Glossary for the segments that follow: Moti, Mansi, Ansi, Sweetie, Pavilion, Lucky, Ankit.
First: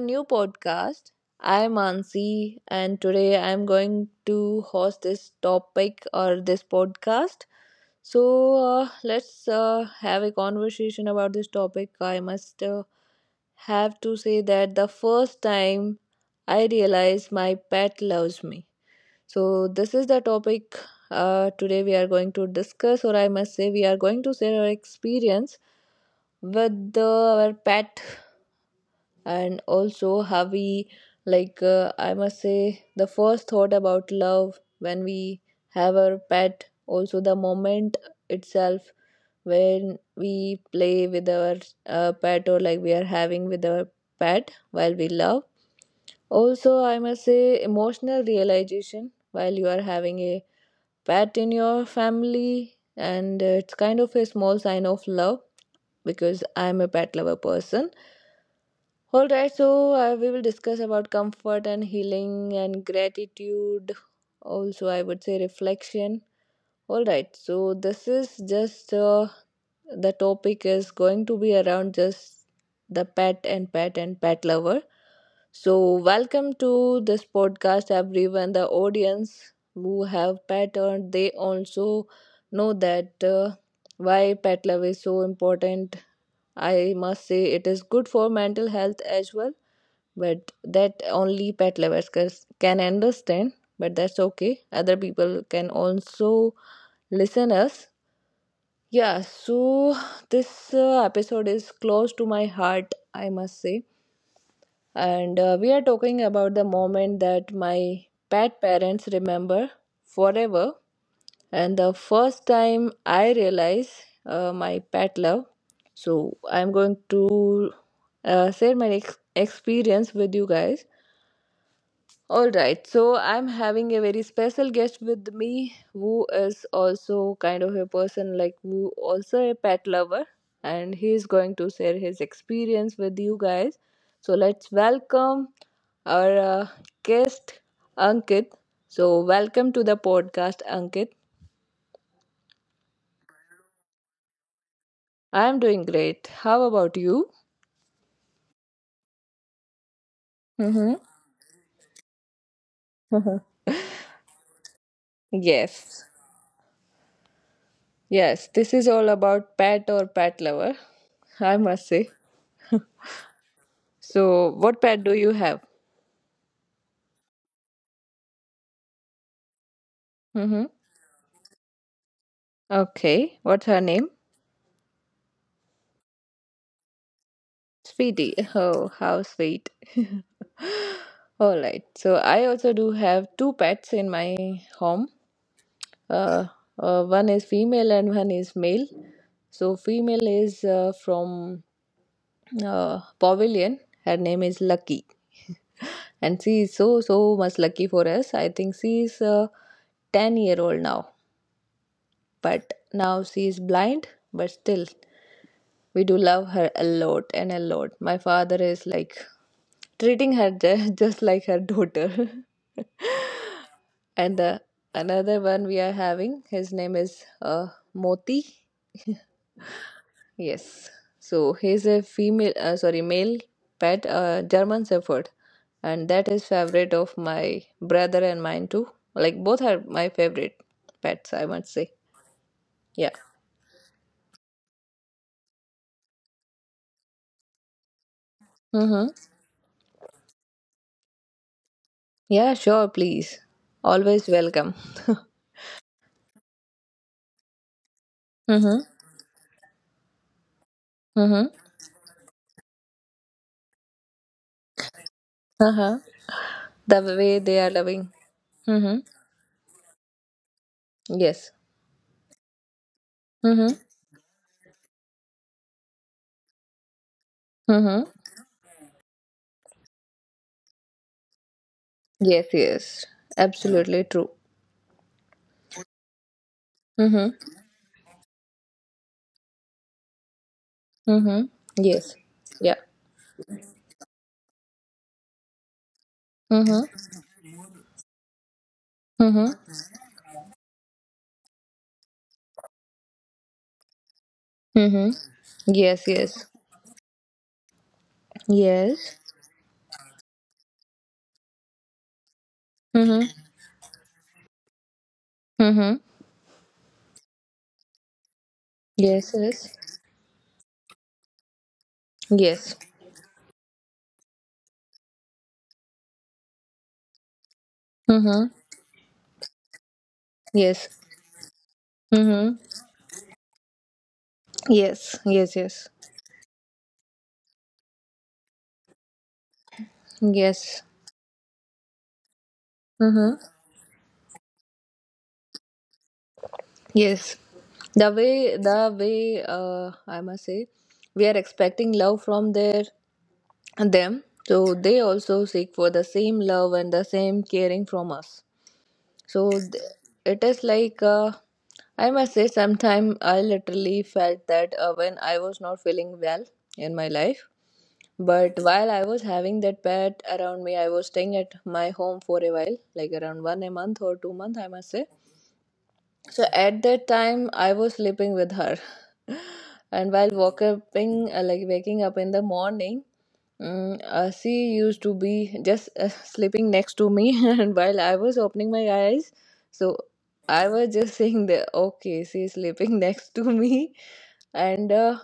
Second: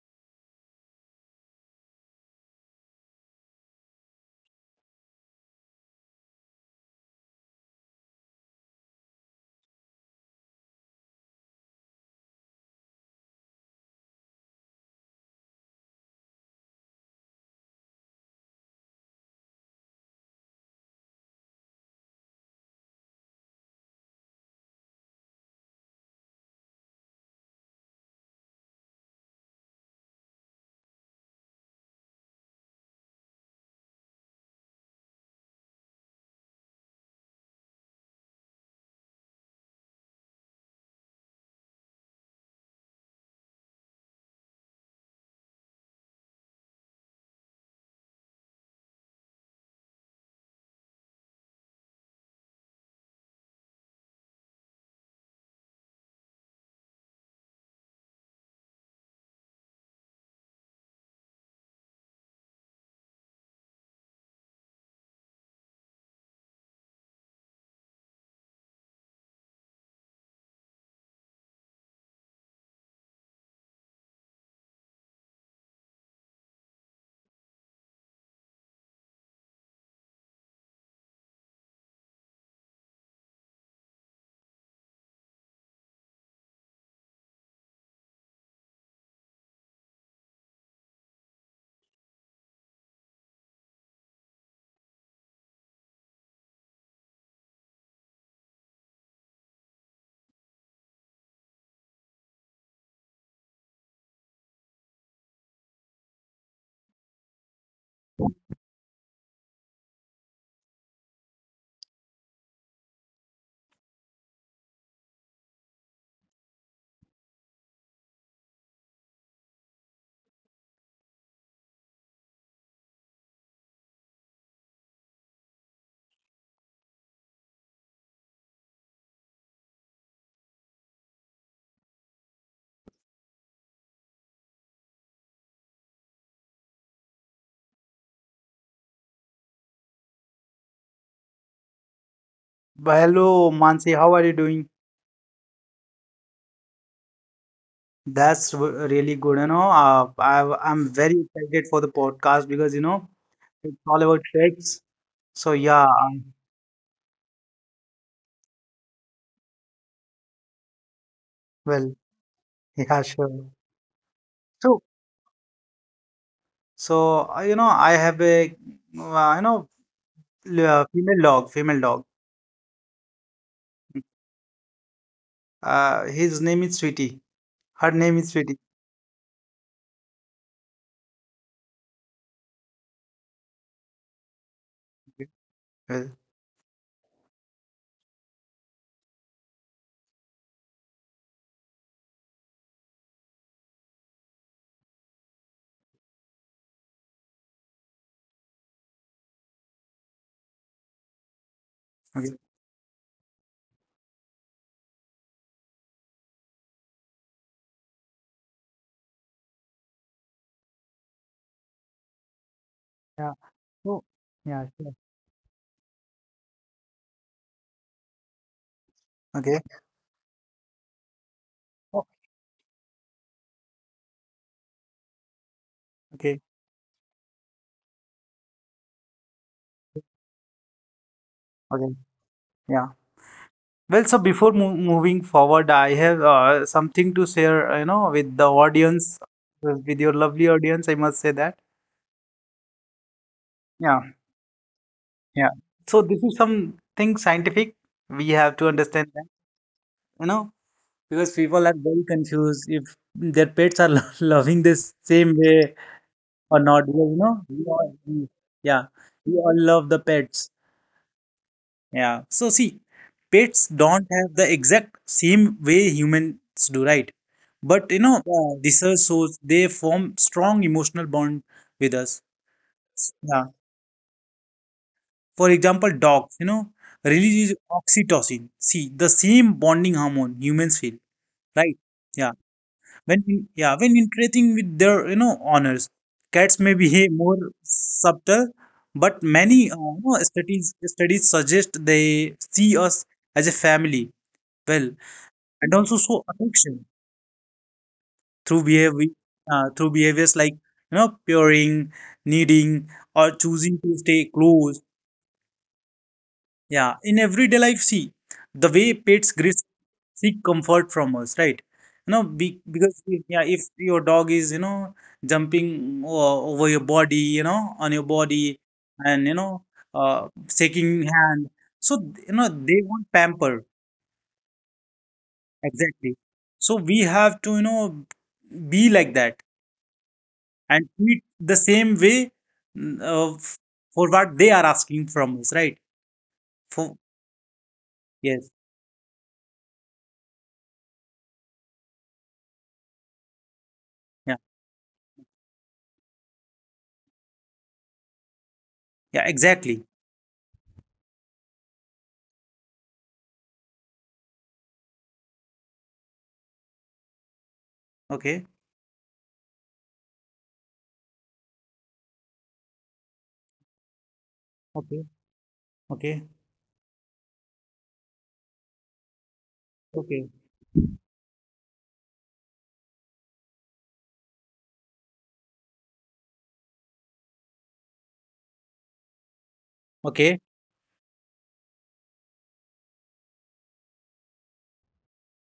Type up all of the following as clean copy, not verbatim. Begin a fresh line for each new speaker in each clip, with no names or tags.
new podcast. I'm Ansi, and today I'm going to host this topic or this podcast. So let's have a conversation about this topic. I must have to say that the first time I realized my pet loves me. So, this is the topic today we are going to discuss, or I must say, we are going to share our experience with the, our pet and also how we I must say the first thought about love when we have our pet also the moment itself when we play with our pet or like we are having with our pet while we love also I must say emotional realization while you are having a pet in your family and it's kind of a small sign of love because I'm a pet lover person. All right, so we will discuss about comfort and healing and gratitude. Also, I would say reflection. All right, so this is just the topic is going to be around just the pet and pet lover. So, welcome to this podcast, everyone. The audience who have pet and they also know that why pet love is so important. I must say it is good for mental health as well, but that only pet lovers can understand, but that's okay, other people can also listen us. Yeah, so this episode is close to my heart, I must say, and we are talking about the moment that my pet parents remember forever and the first time I realize my pet love. So I'm going to share my experience with you guys. All right, so I'm having a very special guest with me who is also kind of a person like who also a pet lover and he is going to share his experience with you guys. So let's welcome our guest Ankit. So welcome to the podcast, Ankit.
Well, hello, Mansi. How are you doing?
I'm doing great. How about you?
Really good. You know, I'm
Mm-hmm.
very excited for the podcast because you know
Mm-hmm.
it's all about tricks. So
Yes. Yes, this is all about pet or pet lover, I must
well,
say.
yeah, sure.
So
So,
what pet do you have?
you know, I have a uh, you know
Mm-hmm.
female dog.
Okay, what's her name?
His name is Sweetie. Her name is
Sweetie.
Sweetie.
Oh, how sweet. All right. So I also do have two pets in my home.
Okay. Well,
Uh, one is female and one is male. So female is from Pavilion. Her name is Lucky, and she is so so much lucky for us. I think she is 10 year old now,
okay.
but now she is blind. But still, we do love her a lot and a lot. My father is like treating her just like her daughter.
Yeah. So,
And
yeah,
the
sure.
another one we are having, his name is Moti.
Okay.
Yes. So he's
Oh,
a female, sorry, male pet, German Shepherd, and
okay.
that is favorite of my brother and mine too. Like both are my favorite pets, I must
Okay.
say.
Yeah.
Yeah.
Well, so before mo moving forward, I have something to share, you know, with the audience,
Mm-hmm.
with your lovely audience, I must say that.
Yeah, sure, please.
Yeah,
Always welcome.
yeah. So this is something scientific. We have to
Mm-hmm.
understand that, you know, because
Mm-hmm.
people are very confused if their pets are lo- loving this same way
Uh-huh.
or not. Because,
The
you know,
way they are loving.
yeah,
Mm-hmm.
we all love the pets.
Yes.
Yeah. So see, pets
Mm-hmm.
don't have the exact same way humans do, right? But you know,
Mm-hmm.
research shows they form strong emotional bond with us.
Yes, yes.
Yeah.
Absolutely true.
For example, dogs, you know,
Mm-hmm.
release oxytocin. See, the same bonding hormone humans feel,
Mm-hmm.
right?
Yes.
Yeah.
Yeah.
Yeah, when interacting with their, you know, owners, cats may
Mm-hmm.
behave more subtle, but many
Mm-hmm.
you know, studies suggest they see us as a family. Well,
Mm-hmm.
and also
Yes,
show
yes.
affection through behavior
Yes.
through behaviors like you know purring, kneading, or
Mm-hmm.
choosing to stay close,
Mm-hmm.
yeah, in everyday life. See the way pets
Yes, yes.
seek comfort from us, right? You know,
Yes.
because yeah, if your dog is you know jumping over your body, you know, on your
Mm-hmm.
body, and you know, uh, shaking
Yes.
hand, so you know
Mm-hmm.
they want pamper,
Yes. Yes, yes.
exactly. So we have to you know be like that and
Yes.
treat the same way mm, uh,
Mm-hmm.
for what they are asking from us, right? For
Yes. The
yes,
way the way I must say we are expecting love from their
yeah,
them, so they also seek for the same love and the same caring from us,
yeah,
so
exactly.
it is like I must say sometime I literally felt that when I was not feeling well in my life,
Okay,
but while I was having that pet around me, I was staying at my home for a while like around one a month or 2 month, I
okay,
must say.
okay,
So at that time I was sleeping with her and
okay,
while waking like waking up in the morning, she used to be just sleeping next to me, and while I was opening my eyes, so
okay,
I was just saying that okay, she's sleeping next to me, and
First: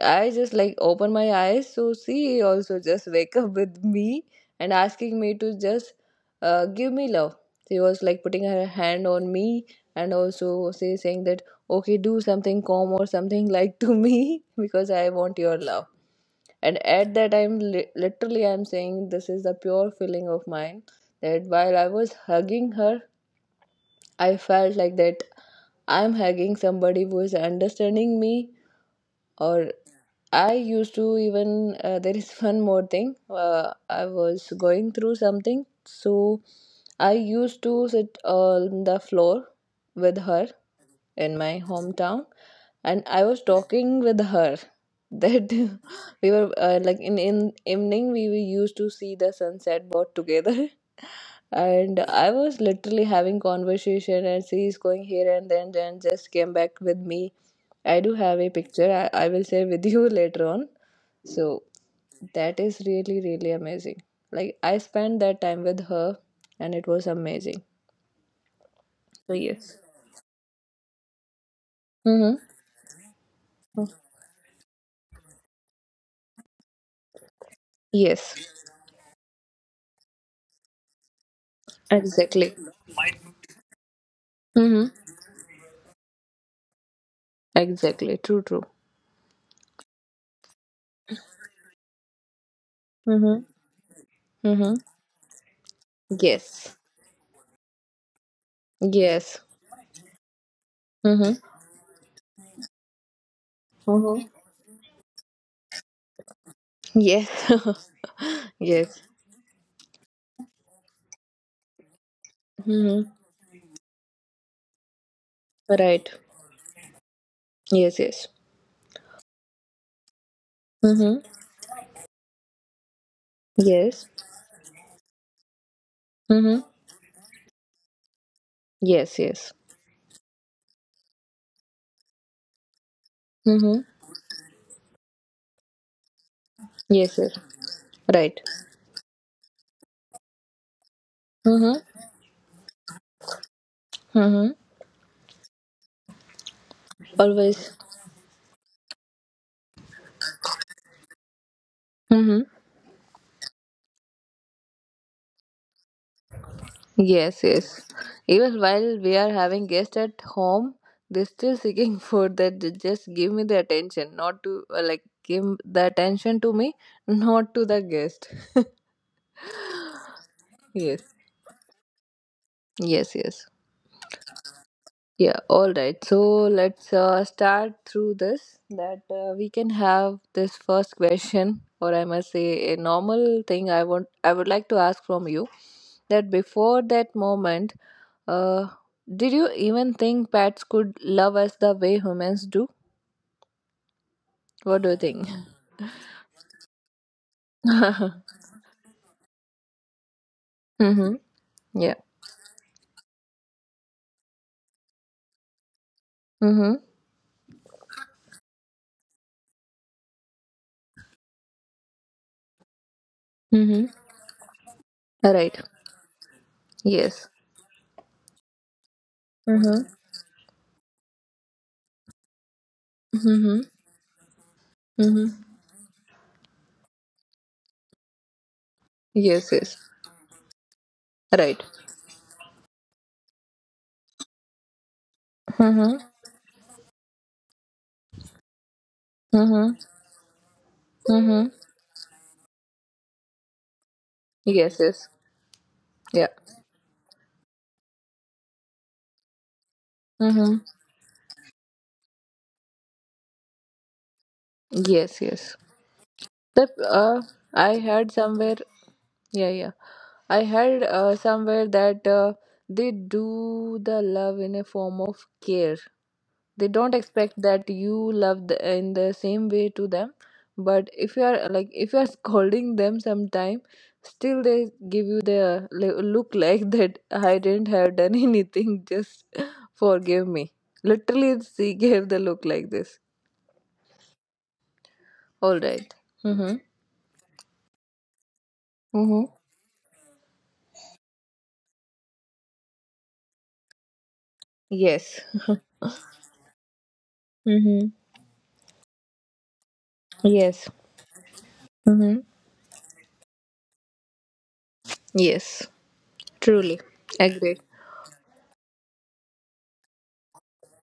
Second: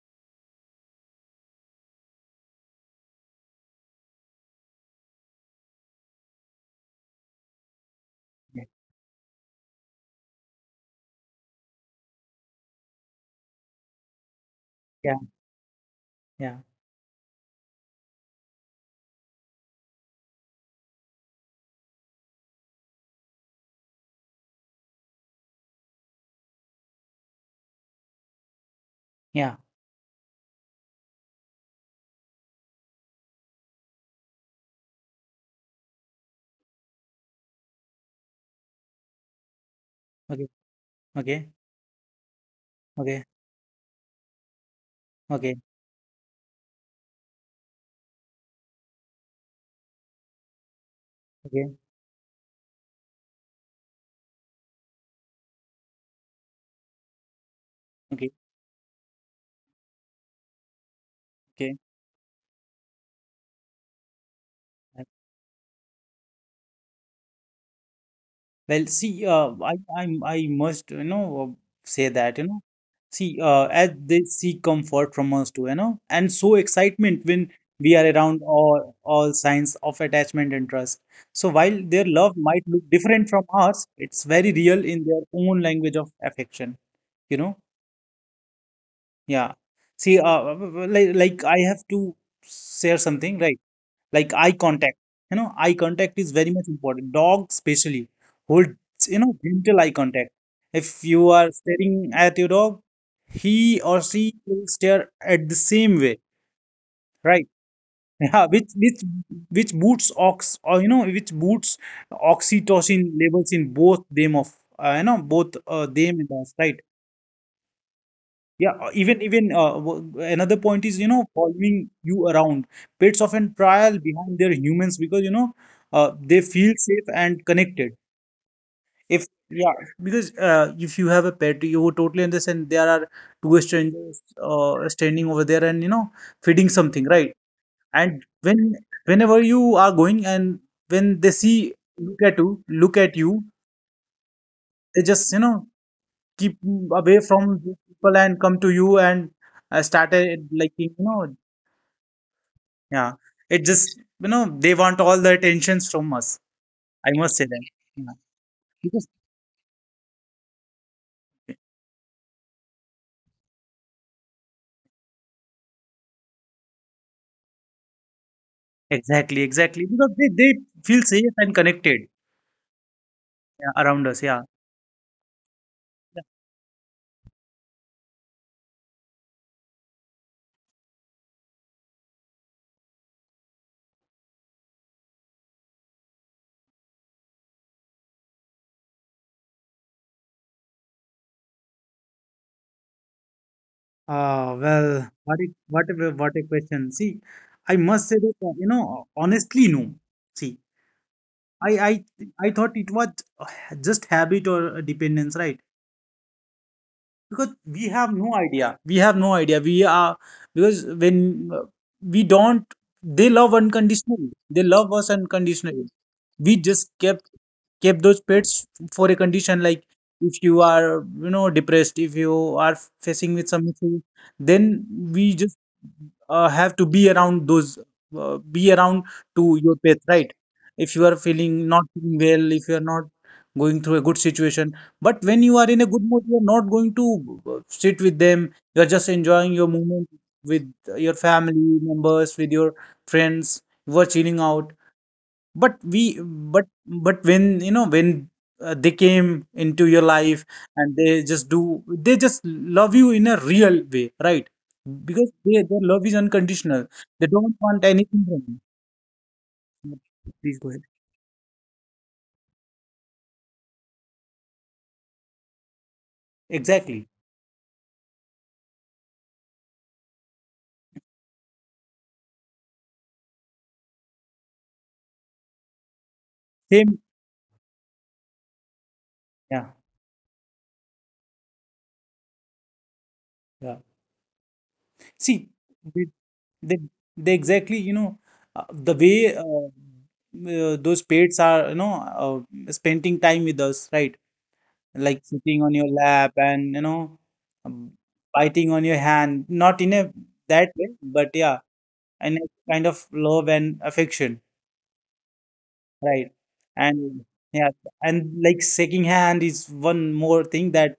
I just like open my eyes, so she also just wake up with me and asking me to just give me love. She was like putting
yeah,
her hand on me, and also she saying that okay, do something calm or something like to me because I
yeah,
want your love.
yeah,
And at that time literally I'm saying this is the pure feeling of mine that while I was hugging her, I felt like that I'm hugging somebody who is understanding me,
yeah.
or I used to even there is one more thing, I was going through something, so I used to sit on the floor with
Okay,
her in
okay,
my hometown, and
okay,
I was talking with her that
okay,
we were like in evening we were used to see the sunset both together.
okay,
And I was literally having conversation and she's going here and then just came back with me. I do have a picture, I will share with you later on. So
okay,
that is really really amazing. Like I
okay.
spent that time with her and it was amazing.
Well, see,
So yes.
I must, you know, say
Mm-hmm.
that, you know, see, as they seek comfort from us too, you know, and so excitement when we are around,
Yes.
all signs of attachment and trust. So while their love
Exactly.
might look different from ours, it's very real
Mm-hmm.
in their own language of affection, you know?
Exactly. True.
Yeah. See, like I have to share something,
Mm-hmm.
right? Like eye
Mm-hmm.
contact, you know, eye contact is very much
Yes.
important. Dogs, especially, hold, you know,
Yes.
gentle eye contact. If you
Mm-hmm.
are staring at your dog, he or
Mm-hmm.
she will stare at the same way,
Yes.
right? Yeah,
yes.
which boosts ox or you know which boosts oxytocin
Mm-hmm.
levels in both them of you know, both
Right.
them and us, right?
Yes, yes.
Yeah, even another point is, you know,
Mm-hmm.
following you around. Pets often trail
Yes.
behind their humans because, you know, they
Mm-hmm.
feel safe and connected.
Yes,
If
yes.
yeah, because if you have a pet, you would totally understand there are two
Mm-hmm.
strangers standing over there and, you know, feeding something,
Yes,
right?
yes.
And
Right.
whenever you are going, and when they see,
Mm-hmm.
look at you,
Mm-hmm.
they just, you know, keep away from
Always.
people and come to you and started like you know.
Mm-hmm.
Yeah. It just, you know, they want all the attentions from us. I must say
Yes,
that.
yes.
Yeah.
Even while
Because
we are having guests at home, they're still seeking food that they just give me the attention, not to like give the attention to me, not to the guest.
exactly, exactly. Because they feel
Yes.
safe and connected,
Yes, yes.
yeah, around us. Yeah.
Yeah, all right. So let's start through this that we can have this first question or I must say a normal thing I would like to ask from you that before that moment uh did you even think pets could love us the way humans do?
Ah,
What do you
well,
think?
what a, what a question. See, I must say
mm-hmm.
that, you know, honestly, no. See, I,
Yeah.
I, I thought it was uh, just habit or a dependence, right?
Mm-hmm.
Because we have no idea we are, because when we don't they love
Mm-hmm.
unconditionally, they love us
All right.
unconditionally. We just
Yes.
kept those pets for a condition, like
Mm-hmm.
if you are you know depressed, if you are facing with
Mm-hmm.
some issue, then we
Mm-hmm.
just have to be around those be around to
Yes,
your
yes.
pets, right? If you are feeling,
Right.
not feeling well, if you are not going through a good situation, but when you are in a
Mm-hmm.
good mood, you are not going to sit with them. You are just enjoying your
Mm-hmm.
moment with your
Mm-hmm.
family members, with your friends. You are chilling out.
Yes, yes.
But we,
Yeah.
but when you know when they came into your life,
Mm-hmm.
and they just love you in a real way, right?
Yes,
Because
yes.
their love is
That
unconditional. They don't
I
want
heard
anything from
somewhere. Yeah, yeah.
you.
I
Please go ahead.
heard somewhere that they do the love in a form of care. They don't
Exactly.
expect that you love the, in the same way to them, but if you are like if you are scolding them sometime, still they give you the look like
Same.
that I didn't have done anything. Just
Yeah.
forgive me. Literally, she gave the look like this.
Yeah. See.
All right. Mhm.
They they exactly, you know, the
Mhm.
way those pets are, you know, spending time with us, right? Like
Yes.
sitting on your lap and, you know, um,
Mm-hmm.
biting on your hand. Not in a that
Yes.
way, but yeah,
Mm-hmm.
and a kind of love and affection,
Yes.
right?
Truly.
And yeah,
Agree.
and like shaking hand is one more thing that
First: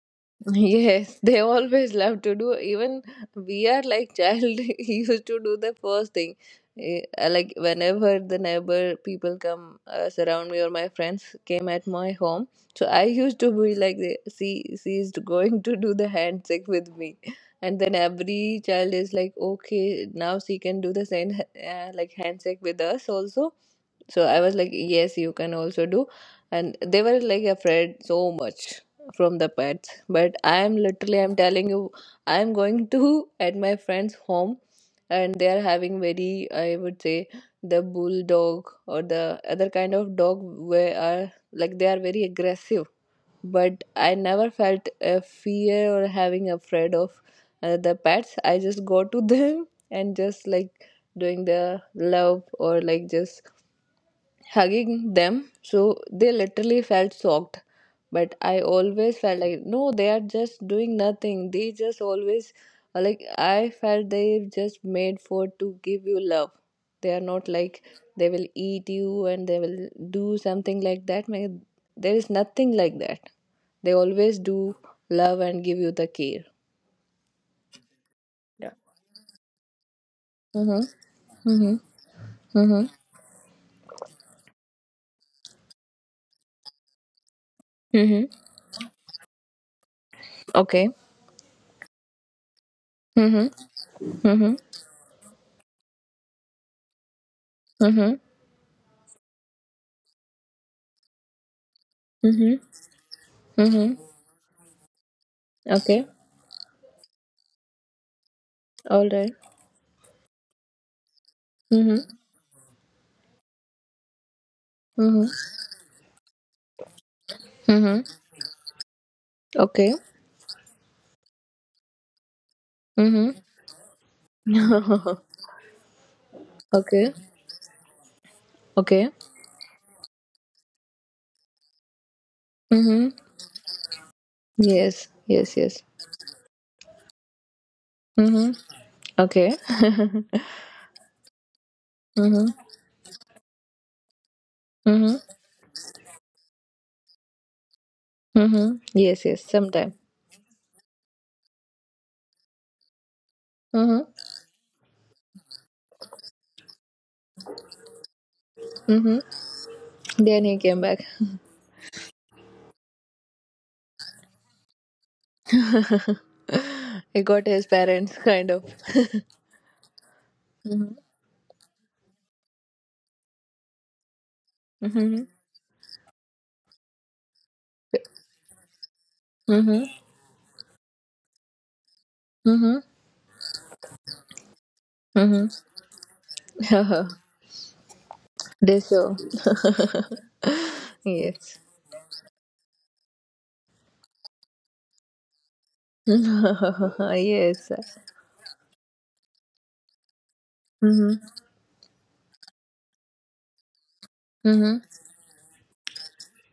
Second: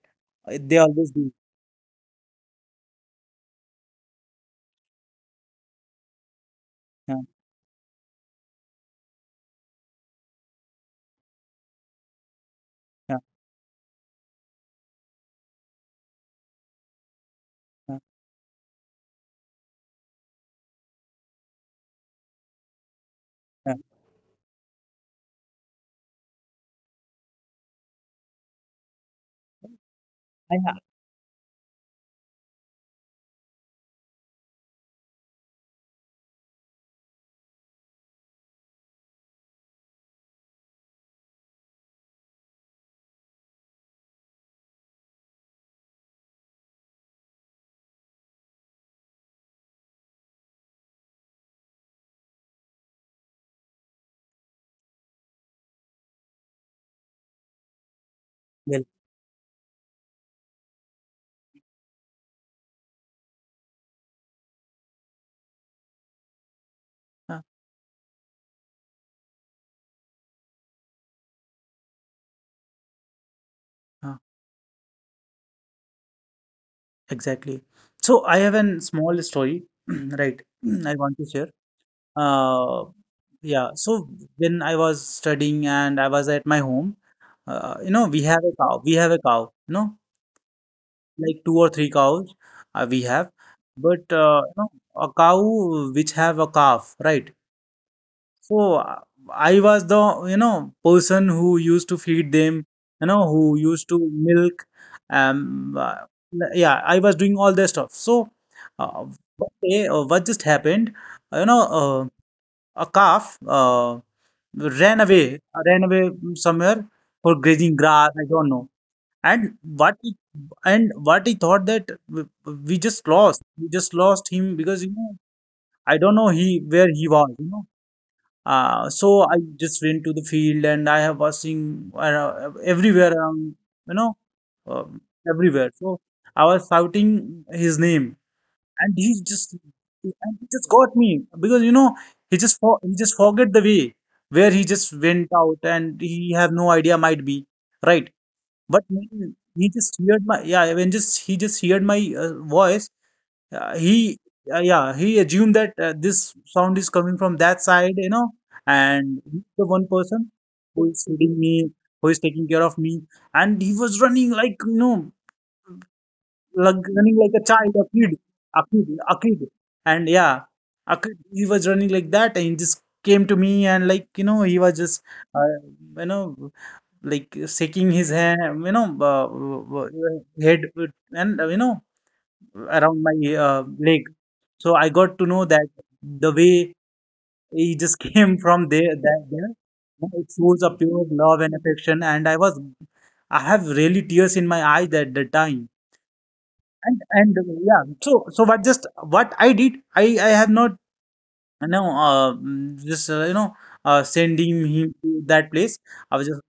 they always
Yes,
do.
they always love to do. Even we are like child used to do the first thing.
Yeah,
Like whenever the neighbor people come surround me or my friends came at my home, so I
yeah,
used to be like, see, she is going to do the handshake with me, and then
yeah,
every child is like, okay, now she can do the same like handshake with us also.
yeah.
So I was like, yes, you can also do. And they were like afraid so much from the pets. But I
I,
am literally, I'm telling you, I'm going to at my friend's home and they are having very, I would say, the bulldog or the other kind of dog where are like they are very aggressive. But I never felt a fear or having afraid of the pets. I just go to them and just like doing the love or like just hugging them. So they literally felt shocked. But I always felt like, no, they are just doing nothing. They just always, like, I felt they just made for to give you love. They are not like they will eat you and they will do something like that. There is nothing like that. They
well,
always do love and give you the care.
Exactly. So I have
Yeah.
a small story, right?
Mm-hmm.
I want to share.
Mm-hmm. Mm-hmm.
Uh, yeah. So when I was studying and I was at my home, you know,
Mm-hmm.
We have a cow. You know,
Okay.
like two or three cows, we have.
Mm-hmm.
But
Mm-hmm.
you know, a cow which have a calf, right?
Mm-hmm.
So I was the, you know, person who used to feed them,
Mm-hmm.
you know, who used
Mm-hmm.
to milk. Um, uh,
Okay.
yeah, I was doing all that stuff. So
All
uh,
right.
one day, what just happened, you
Mhm.
know, a calf
Mhm.
ran away somewhere for grazing
Mhm.
grass, I don't know. And
Okay.
what he, and what he thought that we just
Mhm.
we just lost him because, you know, I don't know he where he
okay.
was, you know.
Okay.
So I just went to the field and I have watching
Mhm.
everywhere around, you know, um,
Yes. Yes.
everywhere.
Yes.
So I was shouting his name,
Mhm.
and he
Okay.
just and he just got me because you know
mhm.
he just forget the way where he just
Mhm.
went out and he have no idea might be right.
Mhm.
But
Yes.
maybe
Yes.
he
Sometime.
just heard my yeah when just he just heard my voice,
Mhm.
he yeah, he assumed that this sound is coming from that side, you know,
Mhm.
and he's the one person
Then he came
who
back.
is feeding me, who is taking care of me, and he was running like you know, like running
he
like
got
a
his
child a kid
parents kind of.
a kid a kid and yeah
Mhm.
a kid, he was running like that, and he just came to me and like you know he was just
Mhm.
uh, you know like shaking his hand, you know,
Mhm.
head, and you know,
Mhm.
around my leg. So I got to know that the way
Mhm.
he just came from
they
there,
so.
that there, you know, it shows a pure love
Yes.
and affection. And I was, I have really tears in my eyes at the time. And yeah,
yes.
so what I did, I have not
Mhm.
no, just you know, sending
Mhm.
him to that place. I was just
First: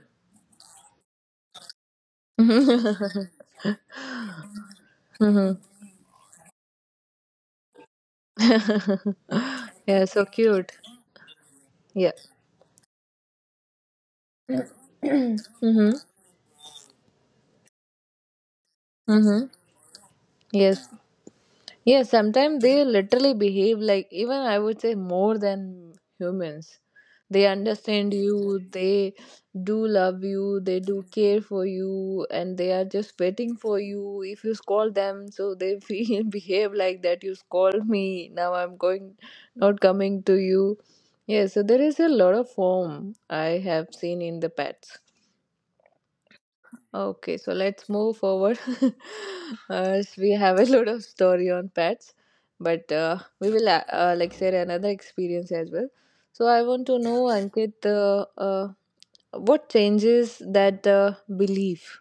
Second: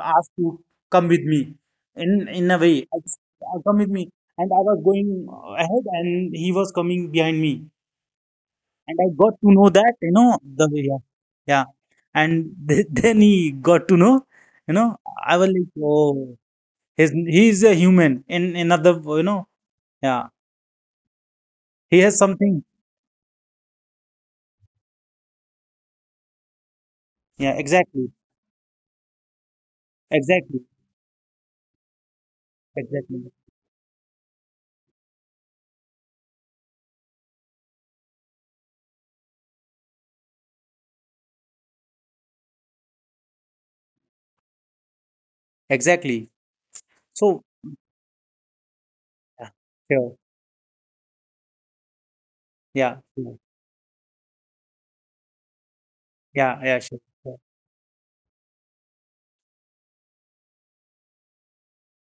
asked to come with me. In a way,
Mhm.
come with me, and I was going
Mhm.
ahead, and he was coming behind me, and I got to know that
yeah,
you
so
know the
cute.
way. Yeah, yeah,
Yeah.
and then he got to know, you know, I was like,
Mm-hmm.
oh, he is a human in another, you know,
Mm-hmm.
yeah,
Yes,
he
yes,
has something,
sometimes they literally behave like, even I would say, more than humans. They
yeah, exactly,
understand you, they do love
exactly,
you, they do care for you, and they are
exactly,
just waiting for you. If you scold them, so they feel behave like that you scold me, now I'm going, not coming to you. Yeah, so there is a lot of form I have seen in the pets.
exactly.
Okay,
So
so let's move forward.
yeah, sure.
As we have a lot of story on pets, but
Yeah,
uh,
sure.
we will like share another experience as well. So
Yeah,
I
yeah,
want to know,
sure.
Ankit, what changes that belief?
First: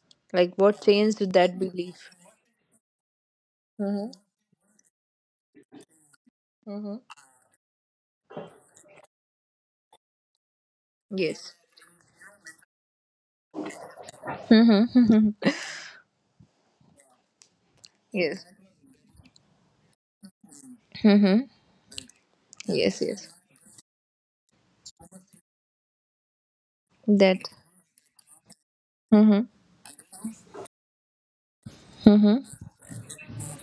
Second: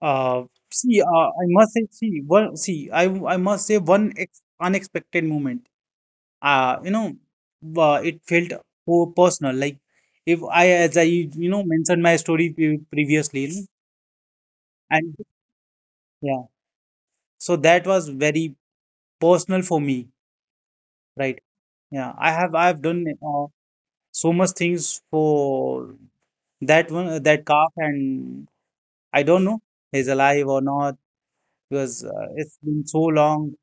Uh,
Like what
see,
changed
I
that
must say,
belief?
see, I must say
Mm-hmm.
one ex unexpected moment. You
Mm-hmm.
know, it felt personal. Like if I, as I, you
Yes.
know, mentioned my story previously, you know, and
Mm-hmm.
yeah, so that was
Yes.
very personal for me, right?
Mm-hmm.
Yeah, I have
Yes.
done
Yes.
so much things for that one,
That.
that calf, and I don't
Mm-hmm.
know he's alive or not because
Mm-hmm.
it's been so long,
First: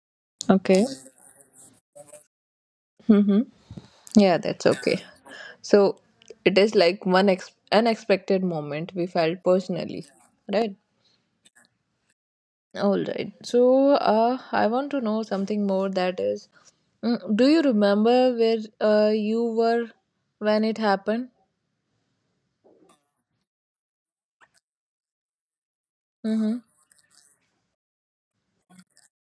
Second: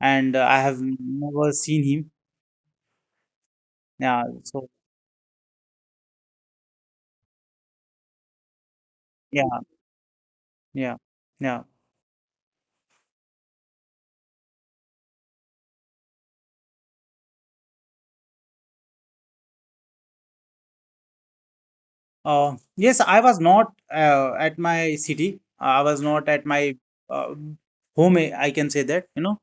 and I have
Okay.
never seen him.
Mm-hmm.
Yeah,
Yeah, that's
so
okay. So it is like one unexpected moment we
yeah,
felt personally, right?
yeah, yeah.
All right. So I want to know something more. That is, do you remember where you were when it happened?
Yes, I was not at my city. I was not at
Mm-hmm.
my uh, home. Eh, I can say that, you know.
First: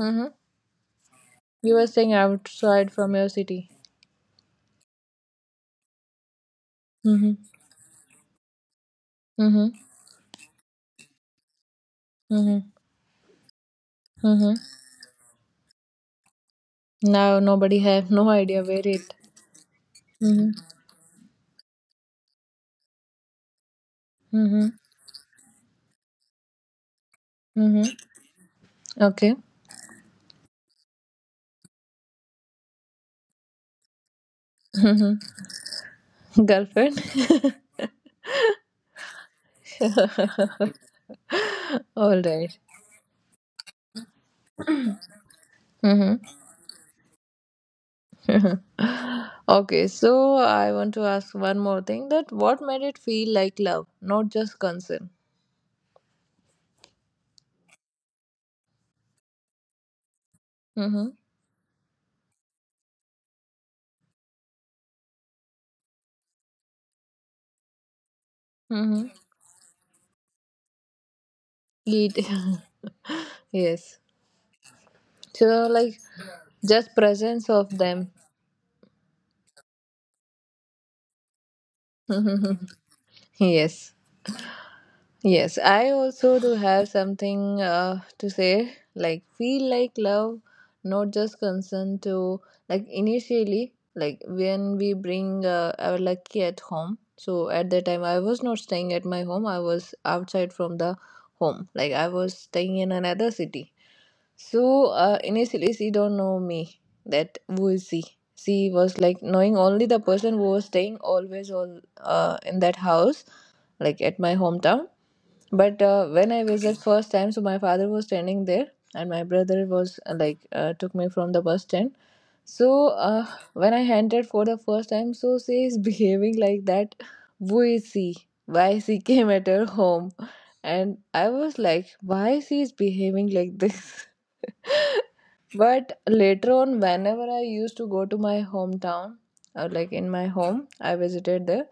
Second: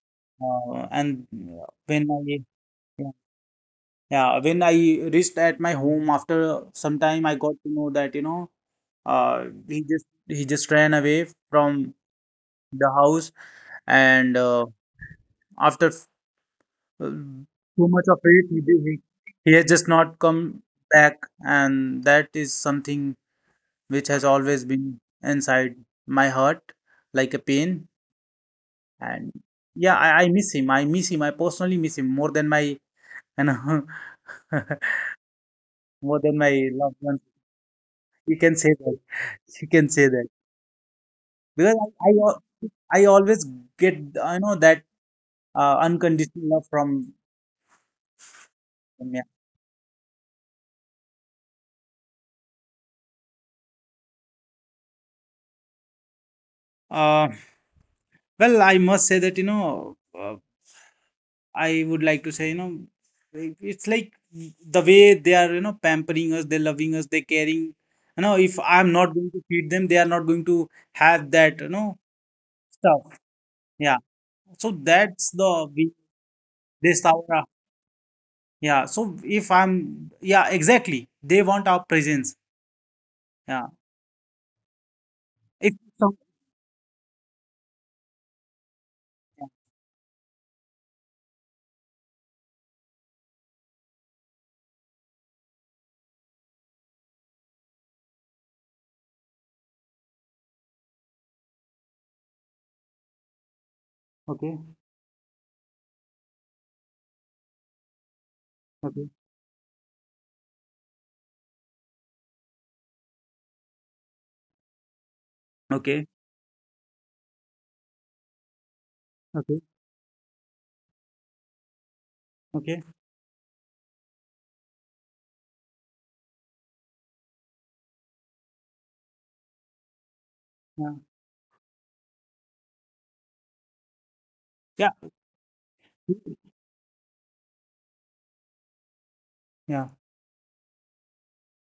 Mm-hmm.
And
You were
when
staying
I
outside
yeah,
from your city.
yeah, when I reached at my home after some time, I
Mm-hmm.
got to know that, you know,
Mm-hmm.
he just ran away from
Mm-hmm.
the house, and
Mm-hmm.
after
Now nobody
too much
have
of
no
it.
idea where it.
He has just not
Mm-hmm.
come back, and that is something which has always
Mm-hmm.
been inside my heart, like a
Mm-hmm.
pain. And
Okay.
yeah, I miss him. I miss him. I personally miss him more than my you know,
Mm-hmm.
more than my loved
Girlfriend.
ones. You can say that. You can say that because
All right.
I always get, I know that,
Mhm.
unconditional love from, yeah.
Okay, so I want to ask one more thing that what made it feel like love, not just concern?
Uh, well, I must say that, you know.
Mm-hmm.
I would like to say, you know, it's like the way they are, you know, pampering us, they're loving us, they're caring. You know, if I'm
Mm-hmm.
not going to feed them, they are not going to have that, you know,
It,
stuff. Yeah.
Yes.
So that's
So,
the way
like,
they
just
sour.
presence of them.
Yeah. So if I'm, yeah, exactly. They want our presence. Yeah.
Yes. Yes,
If
I
some,
also do have something to say. Like,
yeah.
feel like love, not just consent to, like, initially, like, when we bring our lucky at home. So, at that time, I was not staying at my home, I was outside from the home. Like, I was staying in another city.
Okay.
So, initially, she don't know me, that who is she. She was
Okay.
like knowing only the person who was staying always all in that house, like at my hometown, but
Okay.
when I visit first time, so my father was standing there, and my
Okay.
brother was like took me from the bus stand.
Okay.
So when I entered for the first time, so she is behaving like that. Who is she? Why she came at her home?
Yeah.
And I was like, why she is behaving like this?
Yeah.
But later on, whenever I used to go to my hometown, or
Yeah.
like in my home, I visited there.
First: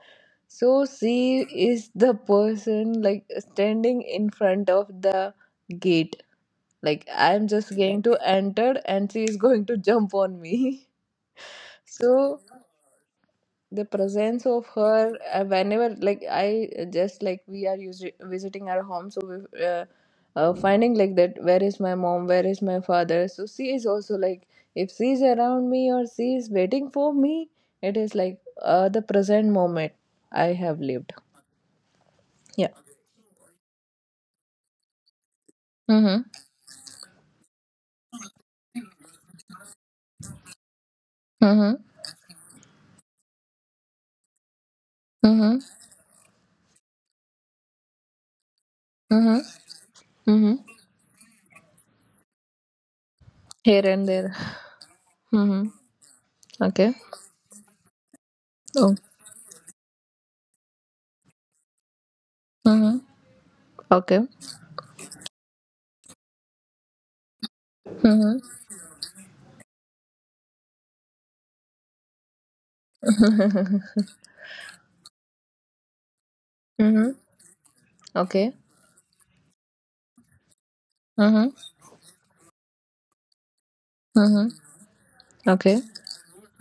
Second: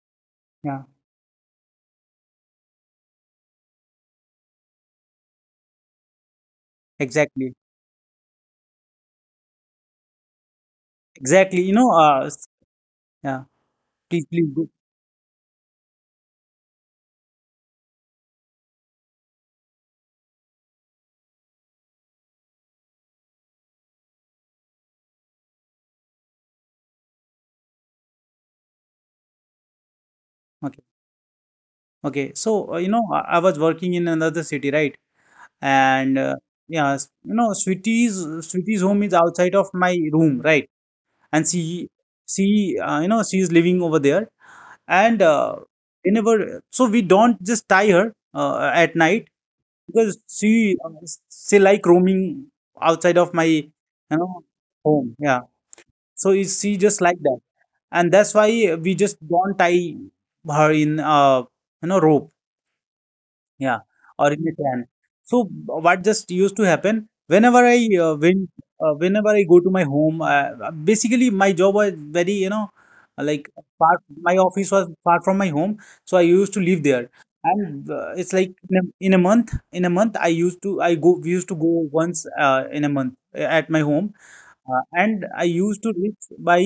Yeah.
So she is the person like standing in front of the gate. Like I'm
Exactly.
just going to enter and she is going to jump on me.
Exactly. You know,
So
yeah.
the
Please,
presence
please
of
go.
her, whenever like I, just like we are usually visiting our home, so we, finding like that where is my mom, where is my father, so she is also like if she is around me or she is waiting for me, it is like the present moment I
Okay.
have lived.
Okay,
Yeah.
so, you know, I was working in another city, right? And
Mm-hmm.
yeah, you know, Sweetie's home is outside of my room, right? And
Mm-hmm.
she, you know, she is living over there. And
Mm-hmm.
whenever, so we don't just tie her at night
Mm-hmm.
because
Mm-hmm.
she like roaming outside of my, you
Here and there.
know, home. Yeah.
Mm-hmm.
So is she
Okay.
just like that, and that's why we
Oh.
just don't tie her in, you know, rope.
Mm-hmm.
Yeah,
Okay.
or in a can. So what just used to happen whenever I
Mm-hmm.
when whenever I go to my home, basically my job was very, you know, like far, my office was far from my home, so I used to live there.
Mm-hmm.
And it's like
Okay.
in a month I used to I go we used to
Mm-hmm.
go once in a month at my home,
Mm-hmm.
and I used
Okay.
to reach by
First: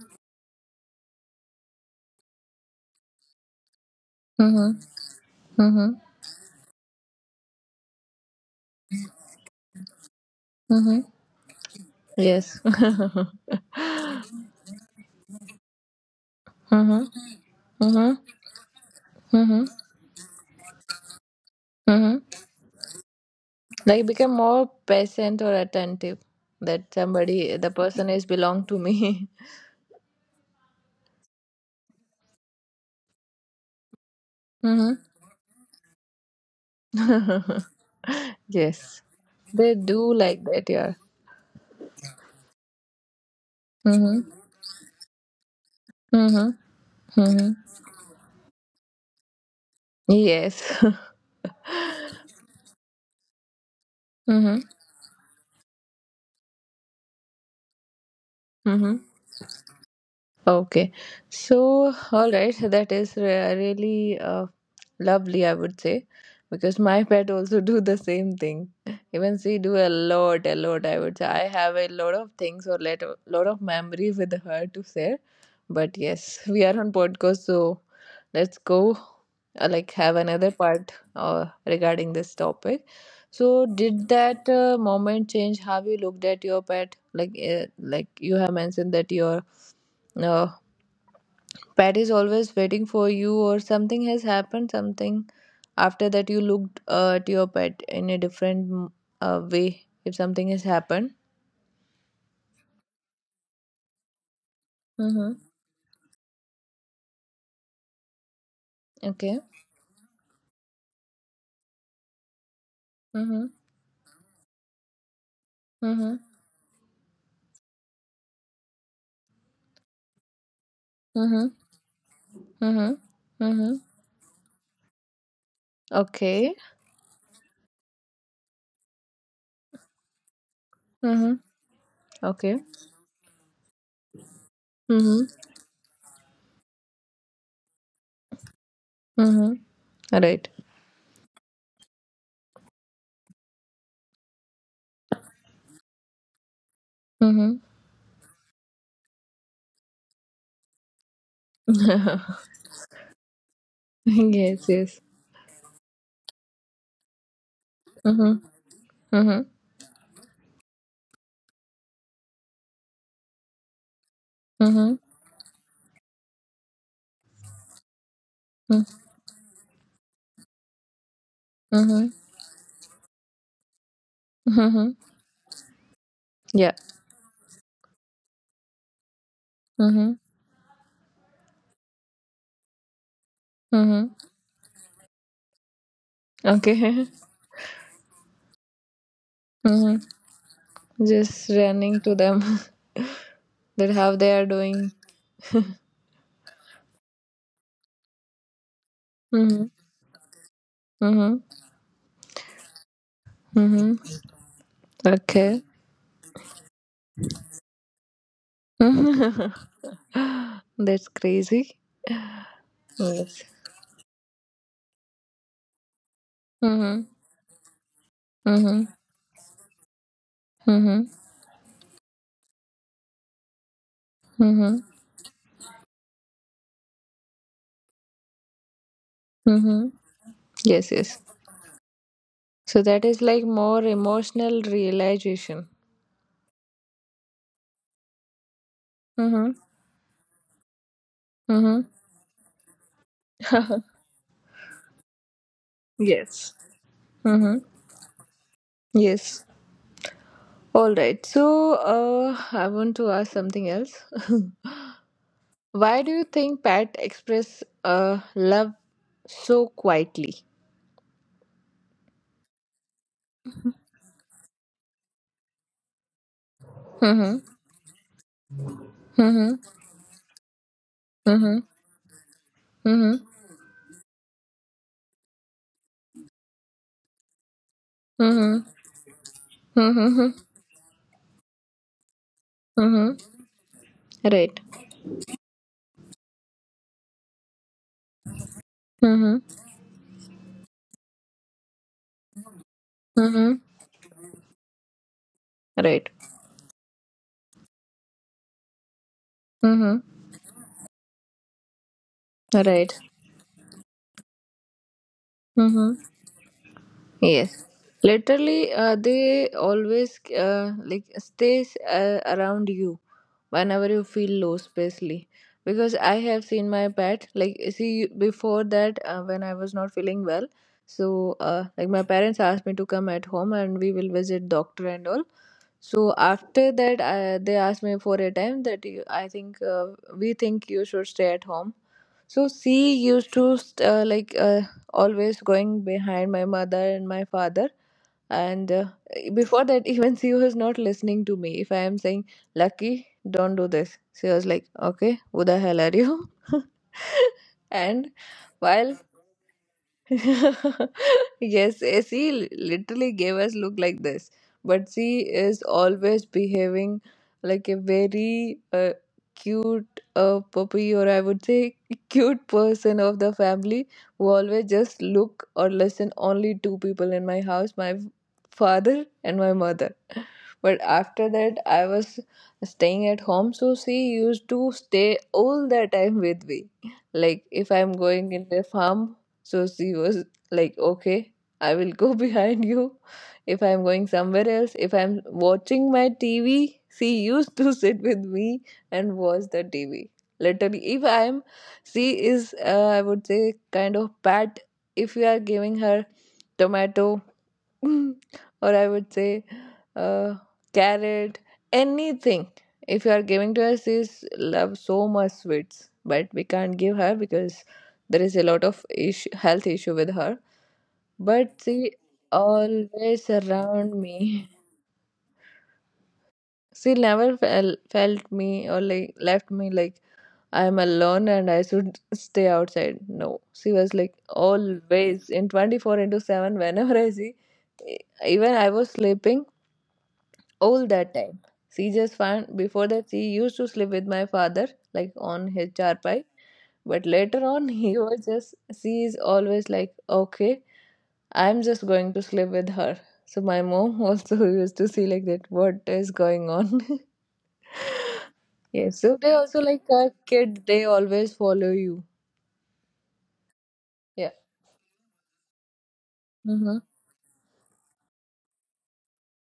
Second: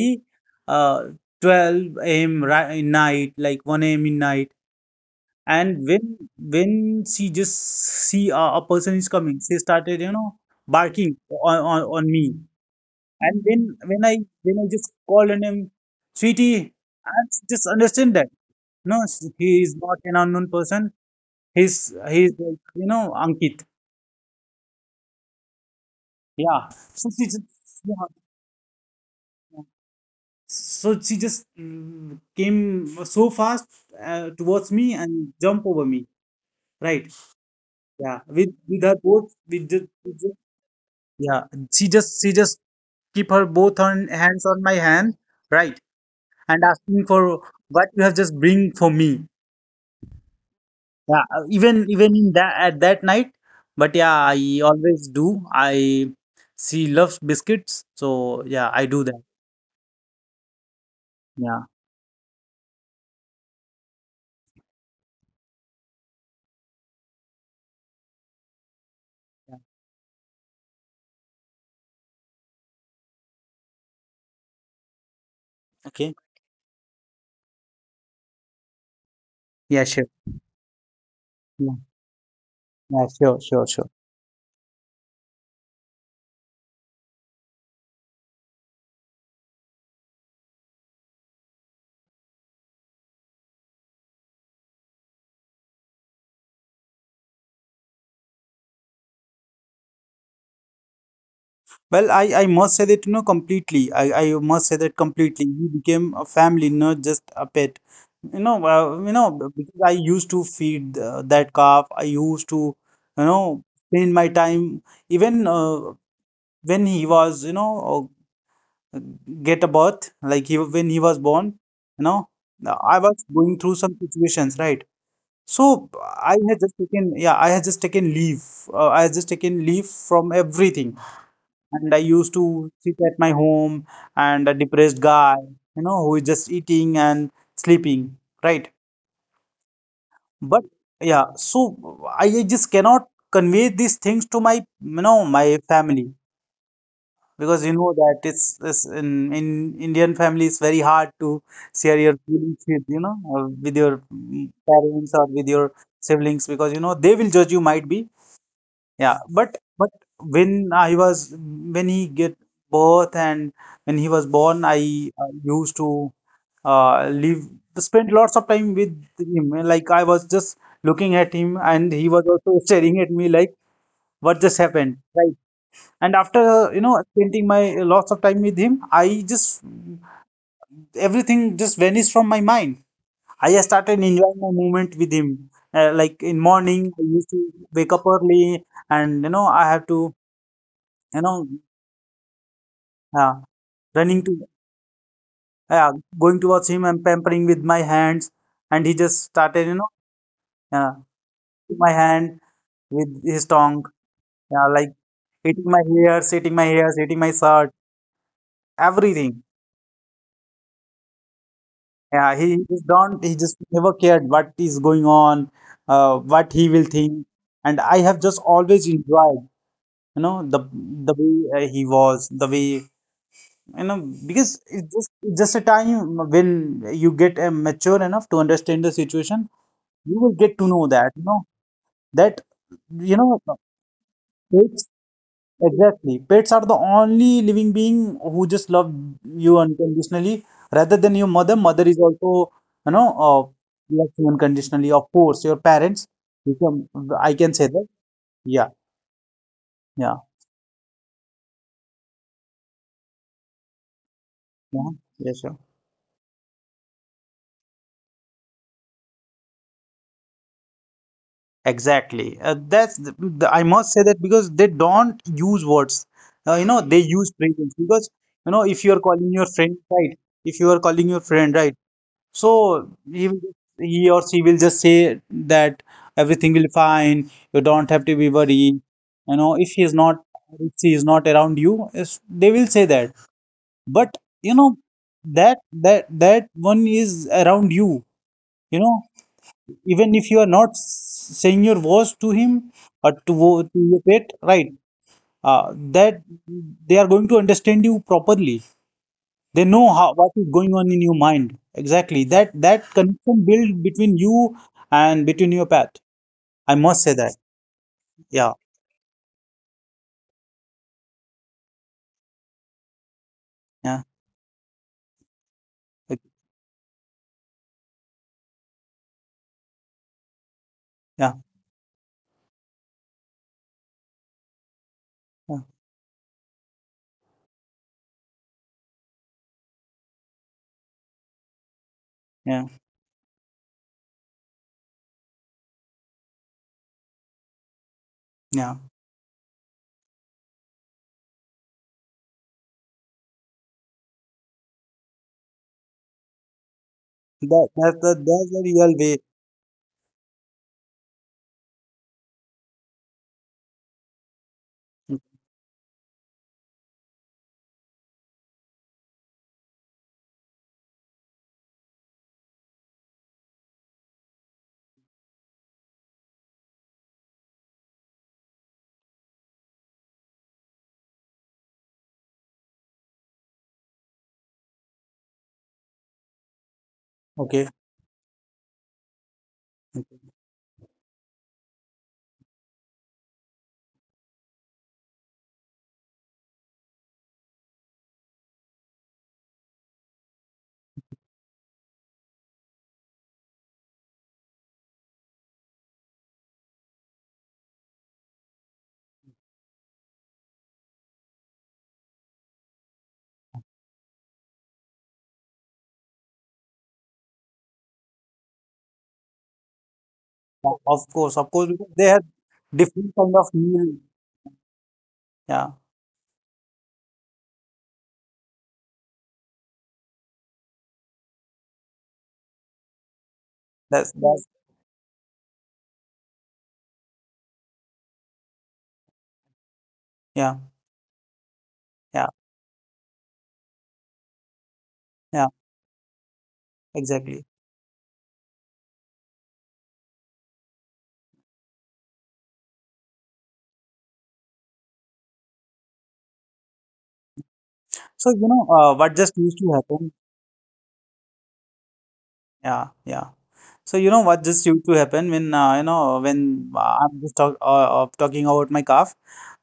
uh, 12 a.m., in night, like 1 a.m. in night.
Mm-hmm.
And
Mm-hmm.
when she just see a person is coming, she started, you know,
Mm-hmm.
barking on me.
Yes.
And
Mm-hmm.
when I just called her name, Sweetie, and
Mm-hmm.
she just understand that. No, he
Mm-hmm.
is not an unknown person. He's
Mm-hmm.
like, you know, Ankit.
Like become more patient or attentive
Yeah.
that
So she just,
somebody, the
yeah.
person is belong to me.
So she just, mm, came so fast towards me
Mm-hmm.
and jump over me. Right. Yeah. With her
Yes.
both with
They
just,
do like that, yeah.
yeah, and she just keep her both on
Mm-hmm.
hands on my hand, right? And
Mm-hmm.
asking for
Mm-hmm.
what you have just bring for me.
Yes.
Yeah, even even in that at that night, but yeah, I
Mm-hmm.
always do. I, she loves biscuits, so yeah, I
Mm-hmm.
do that.
Okay.
Yeah.
So, all right. That is really lovely, I would say, because my pet also do the same thing. Even
Yeah.
she do a lot, I would say. I have a lot of things, or let, lot of memory with her to share, but
Okay.
yes, we are on podcast, so let's go
Yeah,
like
sure.
have another part
Yeah,
regarding this topic.
yeah, sure, sure,
So
sure.
did that moment change how you looked at your pet, like you have mentioned that your uh, pet is always waiting for you, or something has happened, something after that you looked at your pet in a different way, if something has happened.
Well, I must say that, you know, completely. I must say that
Mm-hmm.
completely. We became a family, not just a pet. You know,
Okay.
because I used to feed that calf. I used to, you
Mm-hmm.
know, spend my time even
Mm-hmm.
when he was, you know, uh, get a birth, like he when he was
Mm-hmm.
born. You know,
Mm-hmm.
I was going through
Mm-hmm.
some situations, right? So I
Okay.
had just taken, yeah, I had just taken leave. I had just taken leave from everything
Mm-hmm.
and I used
Okay.
to sit at my home and a depressed
Mm-hmm.
guy, you know, who is just eating and sleeping, right?
Mm-hmm. All right.
But yeah, so I just cannot convey these things to my, you know, my family
Mm-hmm.
because you know that it's in Indian family it's very hard to share your feelings with, you know, with your, mm,
Yes, yes.
parents or with your siblings because you know they will judge you, might be.
Mm-hmm.
Yeah,
Mm-hmm.
but when I was when he get birth and when he was born, I
Mm-hmm.
used to live spend lots of time with him. Like I was just looking at him, and he
Mm-hmm.
was also staring at me like, "What just happened?"
Mm-hmm.
Right. And after,
Yeah.
you know, spending my lots of time with him, I just,
Mm-hmm.
everything just vanished from my mind. I just started
Mm-hmm.
enjoying my moment with him. Like in morning, I
Okay.
used to wake up early, and you know I have to,
Mm-hmm.
you know,
Just running to them.
yeah,
That
running
how they
to,
are doing.
yeah, going towards him and pampering with my hands, and he just started,
Mm-hmm.
you know, yeah,
Mm-hmm.
eating my hand with his tongue,
Mm-hmm.
yeah, like eating
Okay.
my hairs, eating my hairs, eating my shirt, everything.
That's crazy.
Yeah, he just don't, he
Yes.
just never cared what is going on, what he will
Mm-hmm.
think, and I have just always
Mm-hmm.
enjoyed, you know,
Mm-hmm.
the way he was, the way, you know, because
Mm-hmm.
it's just a time when you get mature enough to understand the situation,
Mm-hmm.
you will get to know
Yes,
that you
yes.
know that
So that
you
is
know
like more emotional
pets,
realization.
exactly, pets are the only living being who just love
Mm-hmm.
you unconditionally rather than your mother, mother
Mm-hmm.
is also, you know, loves you unconditionally, of course your parents, you
Yes.
can, I can say
Mm-hmm.
that, yeah,
Yes.
yeah,
All right. So I want to ask something else.
yeah, yeah, sure.
Why do you think Pat express love so quietly?
Exactly, that's the, I must say that because they don't use words, you know they use phrases because, you know, if you are calling your
Mhm.
friend, right? If you are calling your friend,
Mhm.
right? So
Mhm.
he or she will just say that everything will fine. You don't have to be
Mhm.
worried. You know, if he is not,
Mhm.
if she is not around you, they will say
Mhm.
that. But you
Right.
know, that, that that one is around you. You know,
Mhm.
even if you are not saying your voice to him or
Mhm.
to your pet, right?
Right.
That they are going to understand you properly. They know how
Mhm.
what is going on in your mind. Exactly. That that
Right.
connection build between you and between your pet.
Mhm.
I must say that.
Yes.
Yeah.
Literally, they always like stays around you, whenever
Yeah,
you feel low, especially because
like,
I have seen my pet, like, see before that, when I was not feeling well. So
yeah.
like my parents asked me to come at home and we will visit doctor and all.
Yeah.
So after that they asked me for a time that I think we think you should stay at home. So
Yeah.
she used to like always going behind my mother and my father,
Yeah.
and before that even she was not listening to me. If I am saying, "Lucky, don't do this," she was like, okay, who the hell are you?
That that's the,
And
that's the real
while
way.
yes, she literally gave us look like this, but she is always behaving like a very cute puppy, or I would say, cute person of the family, who always just look or listen only two people in my house, my father and my mother. But after that, I was staying at home, so she used to stay all the time with me. Like
Okay.
if I'm going in the farm, so she was like, okay, I will go behind you. If I'm going somewhere else, if I'm watching my TV, she used to sit with me and watch the TV. Literally, if I'm, she is, I would say, kind of bad. If you are giving her tomato or I would say uh, carrot, anything. If you are giving to us, this love so much sweets, but we can't give her because there is a lot of issue, health issue with her.
O- Of course. Of course,
But
because
she
they have different kind
always
of meal.
around me.
Yeah.
She never felt me or like left me like I am alone and I should stay outside. No, she was like
That's
always in 24/7. Whenever I see, E- even I was sleeping,
yeah.
all that time. She just
Yeah.
found before that she used to sleep with my father, like
Yeah.
on his charpai. But
Exactly.
later on, he was just, she is always like, okay, I'm just going to sleep with her. So my mom also used to see like that. What is going on?
So you know,
Yes.
what
So
just
they
used
also
to
like
happen.
a kid. They always follow you.
Yeah. Yeah. So you know
Yeah.
what just used to happen when, you know, when
Mhm.
I'm just talking about my calf.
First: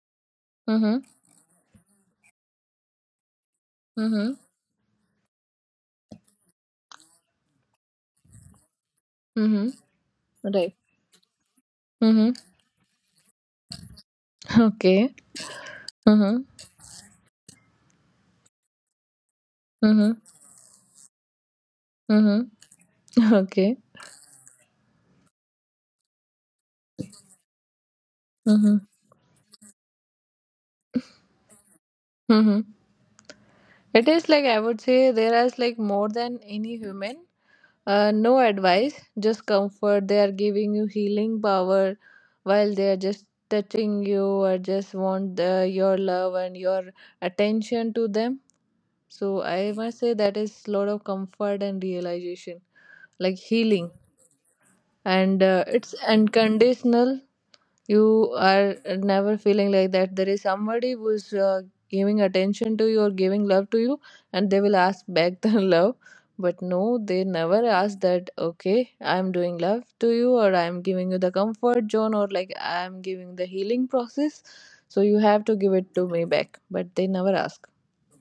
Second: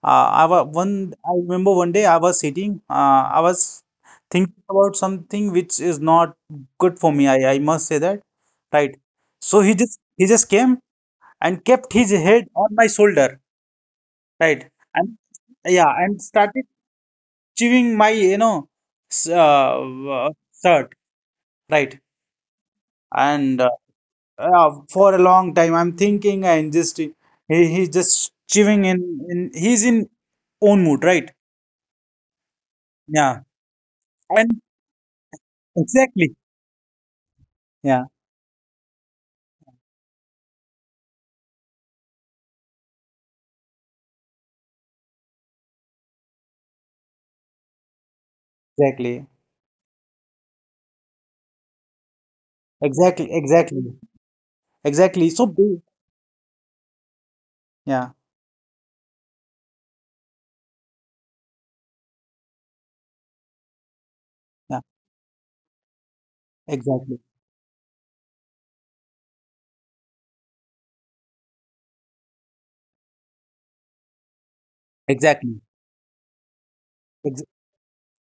Uh, I was
Mhm.
one. I remember one day I was sitting. I was
Mhm.
thinking about something which is not good for me. I must say that, right? So
Mhm.
he just
Right.
came and kept his
Mhm.
head on my shoulder, right?
Okay.
And yeah, and
Mhm.
started chewing my, you know, s- uh,
Mhm.
uh, shirt, right?
Mhm.
And
Okay.
for a long time. I'm thinking and just he, he's just chewing
Mhm.
in, he's in own mood, right?
Mhm.
Yeah.
It is like, I
And
would say, there is like more
exactly.
than any human.
Yeah,
No advice, just comfort. They are giving you healing power while they are just touching you, or just want your love and your attention to them.
exactly.
So I must say that is lot of comfort and realization,
Exactly,
like healing,
exactly. Exactly.
and it's unconditional. You
Yeah,
are never feeling like that there is somebody who is giving attention to you or giving love to you and they will
yeah,
ask back the love. But no,
exactly.
they never ask that, okay, I'm doing love to you, or I'm giving you the comfort zone, or like I'm giving the healing process, so you have to
Exactly.
give it to me back. But they never
Ex
ask.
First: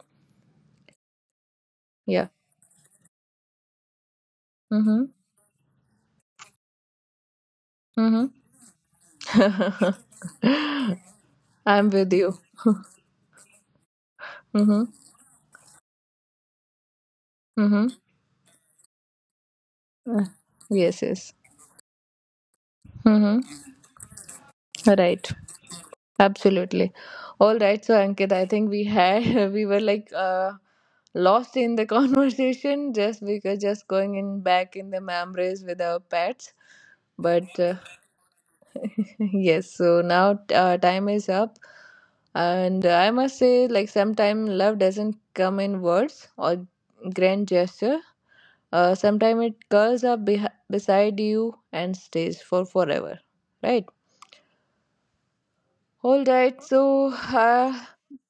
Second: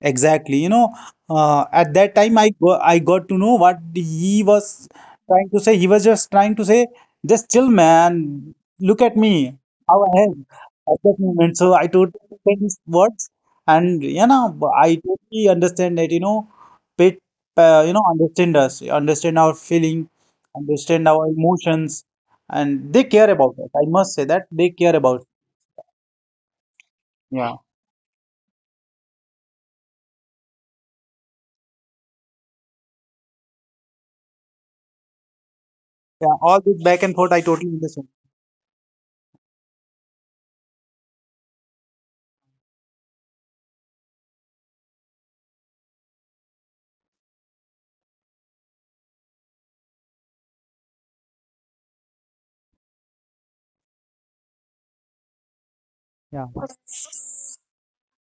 Exactly. You know, at that
Yeah.
time, I got to know what he was
Mhm.
trying to say. He was just trying to say, just chill,
Mhm.
man. Look at me, how I am at that moment. So
I'm
I
with
totally
you.
understand his words, and you know,
Mhm.
I totally understand that. You know, pet,
Mhm.
you know, understand us, understand our feeling,
Uh, yes,
understand our
yes.
emotions, and they care
Mhm.
about us. I must say that they care about.
Right. Absolutely.
Yeah,
All right. So, Ankit, I think we had, we were like lost in the conversation, just because just going in back in the memories with our
yeah.
pets.
All this back and forth, I
But
totally understand.
yes, so now time is up. And I must say, like, sometimes love doesn't come in words or grand gesture. Sometimes it curls up beh beside you and stays for forever, right? All
Yeah.
right, so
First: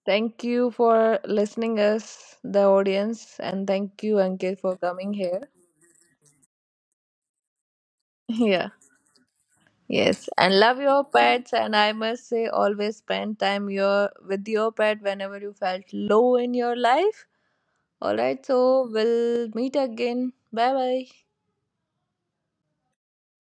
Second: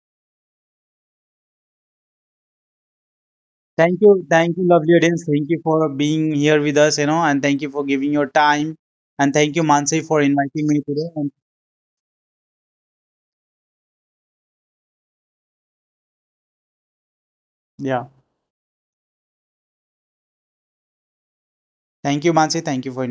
thank you for listening us, the audience, and thank you,
Thank
Ankit,
you,
for
lovely
coming
audience.
here.
Thank you for being here with us, you know, and thank you for giving your
Yeah.
time. And thank you, Mansi, for
Yes, and
inviting
love
me
your
today. And
pets, and I must say, always spend time your with your pet whenever you felt low in your life.
yeah,
All right, so we'll meet again. Bye bye.
thank you, Mansi. Thank you for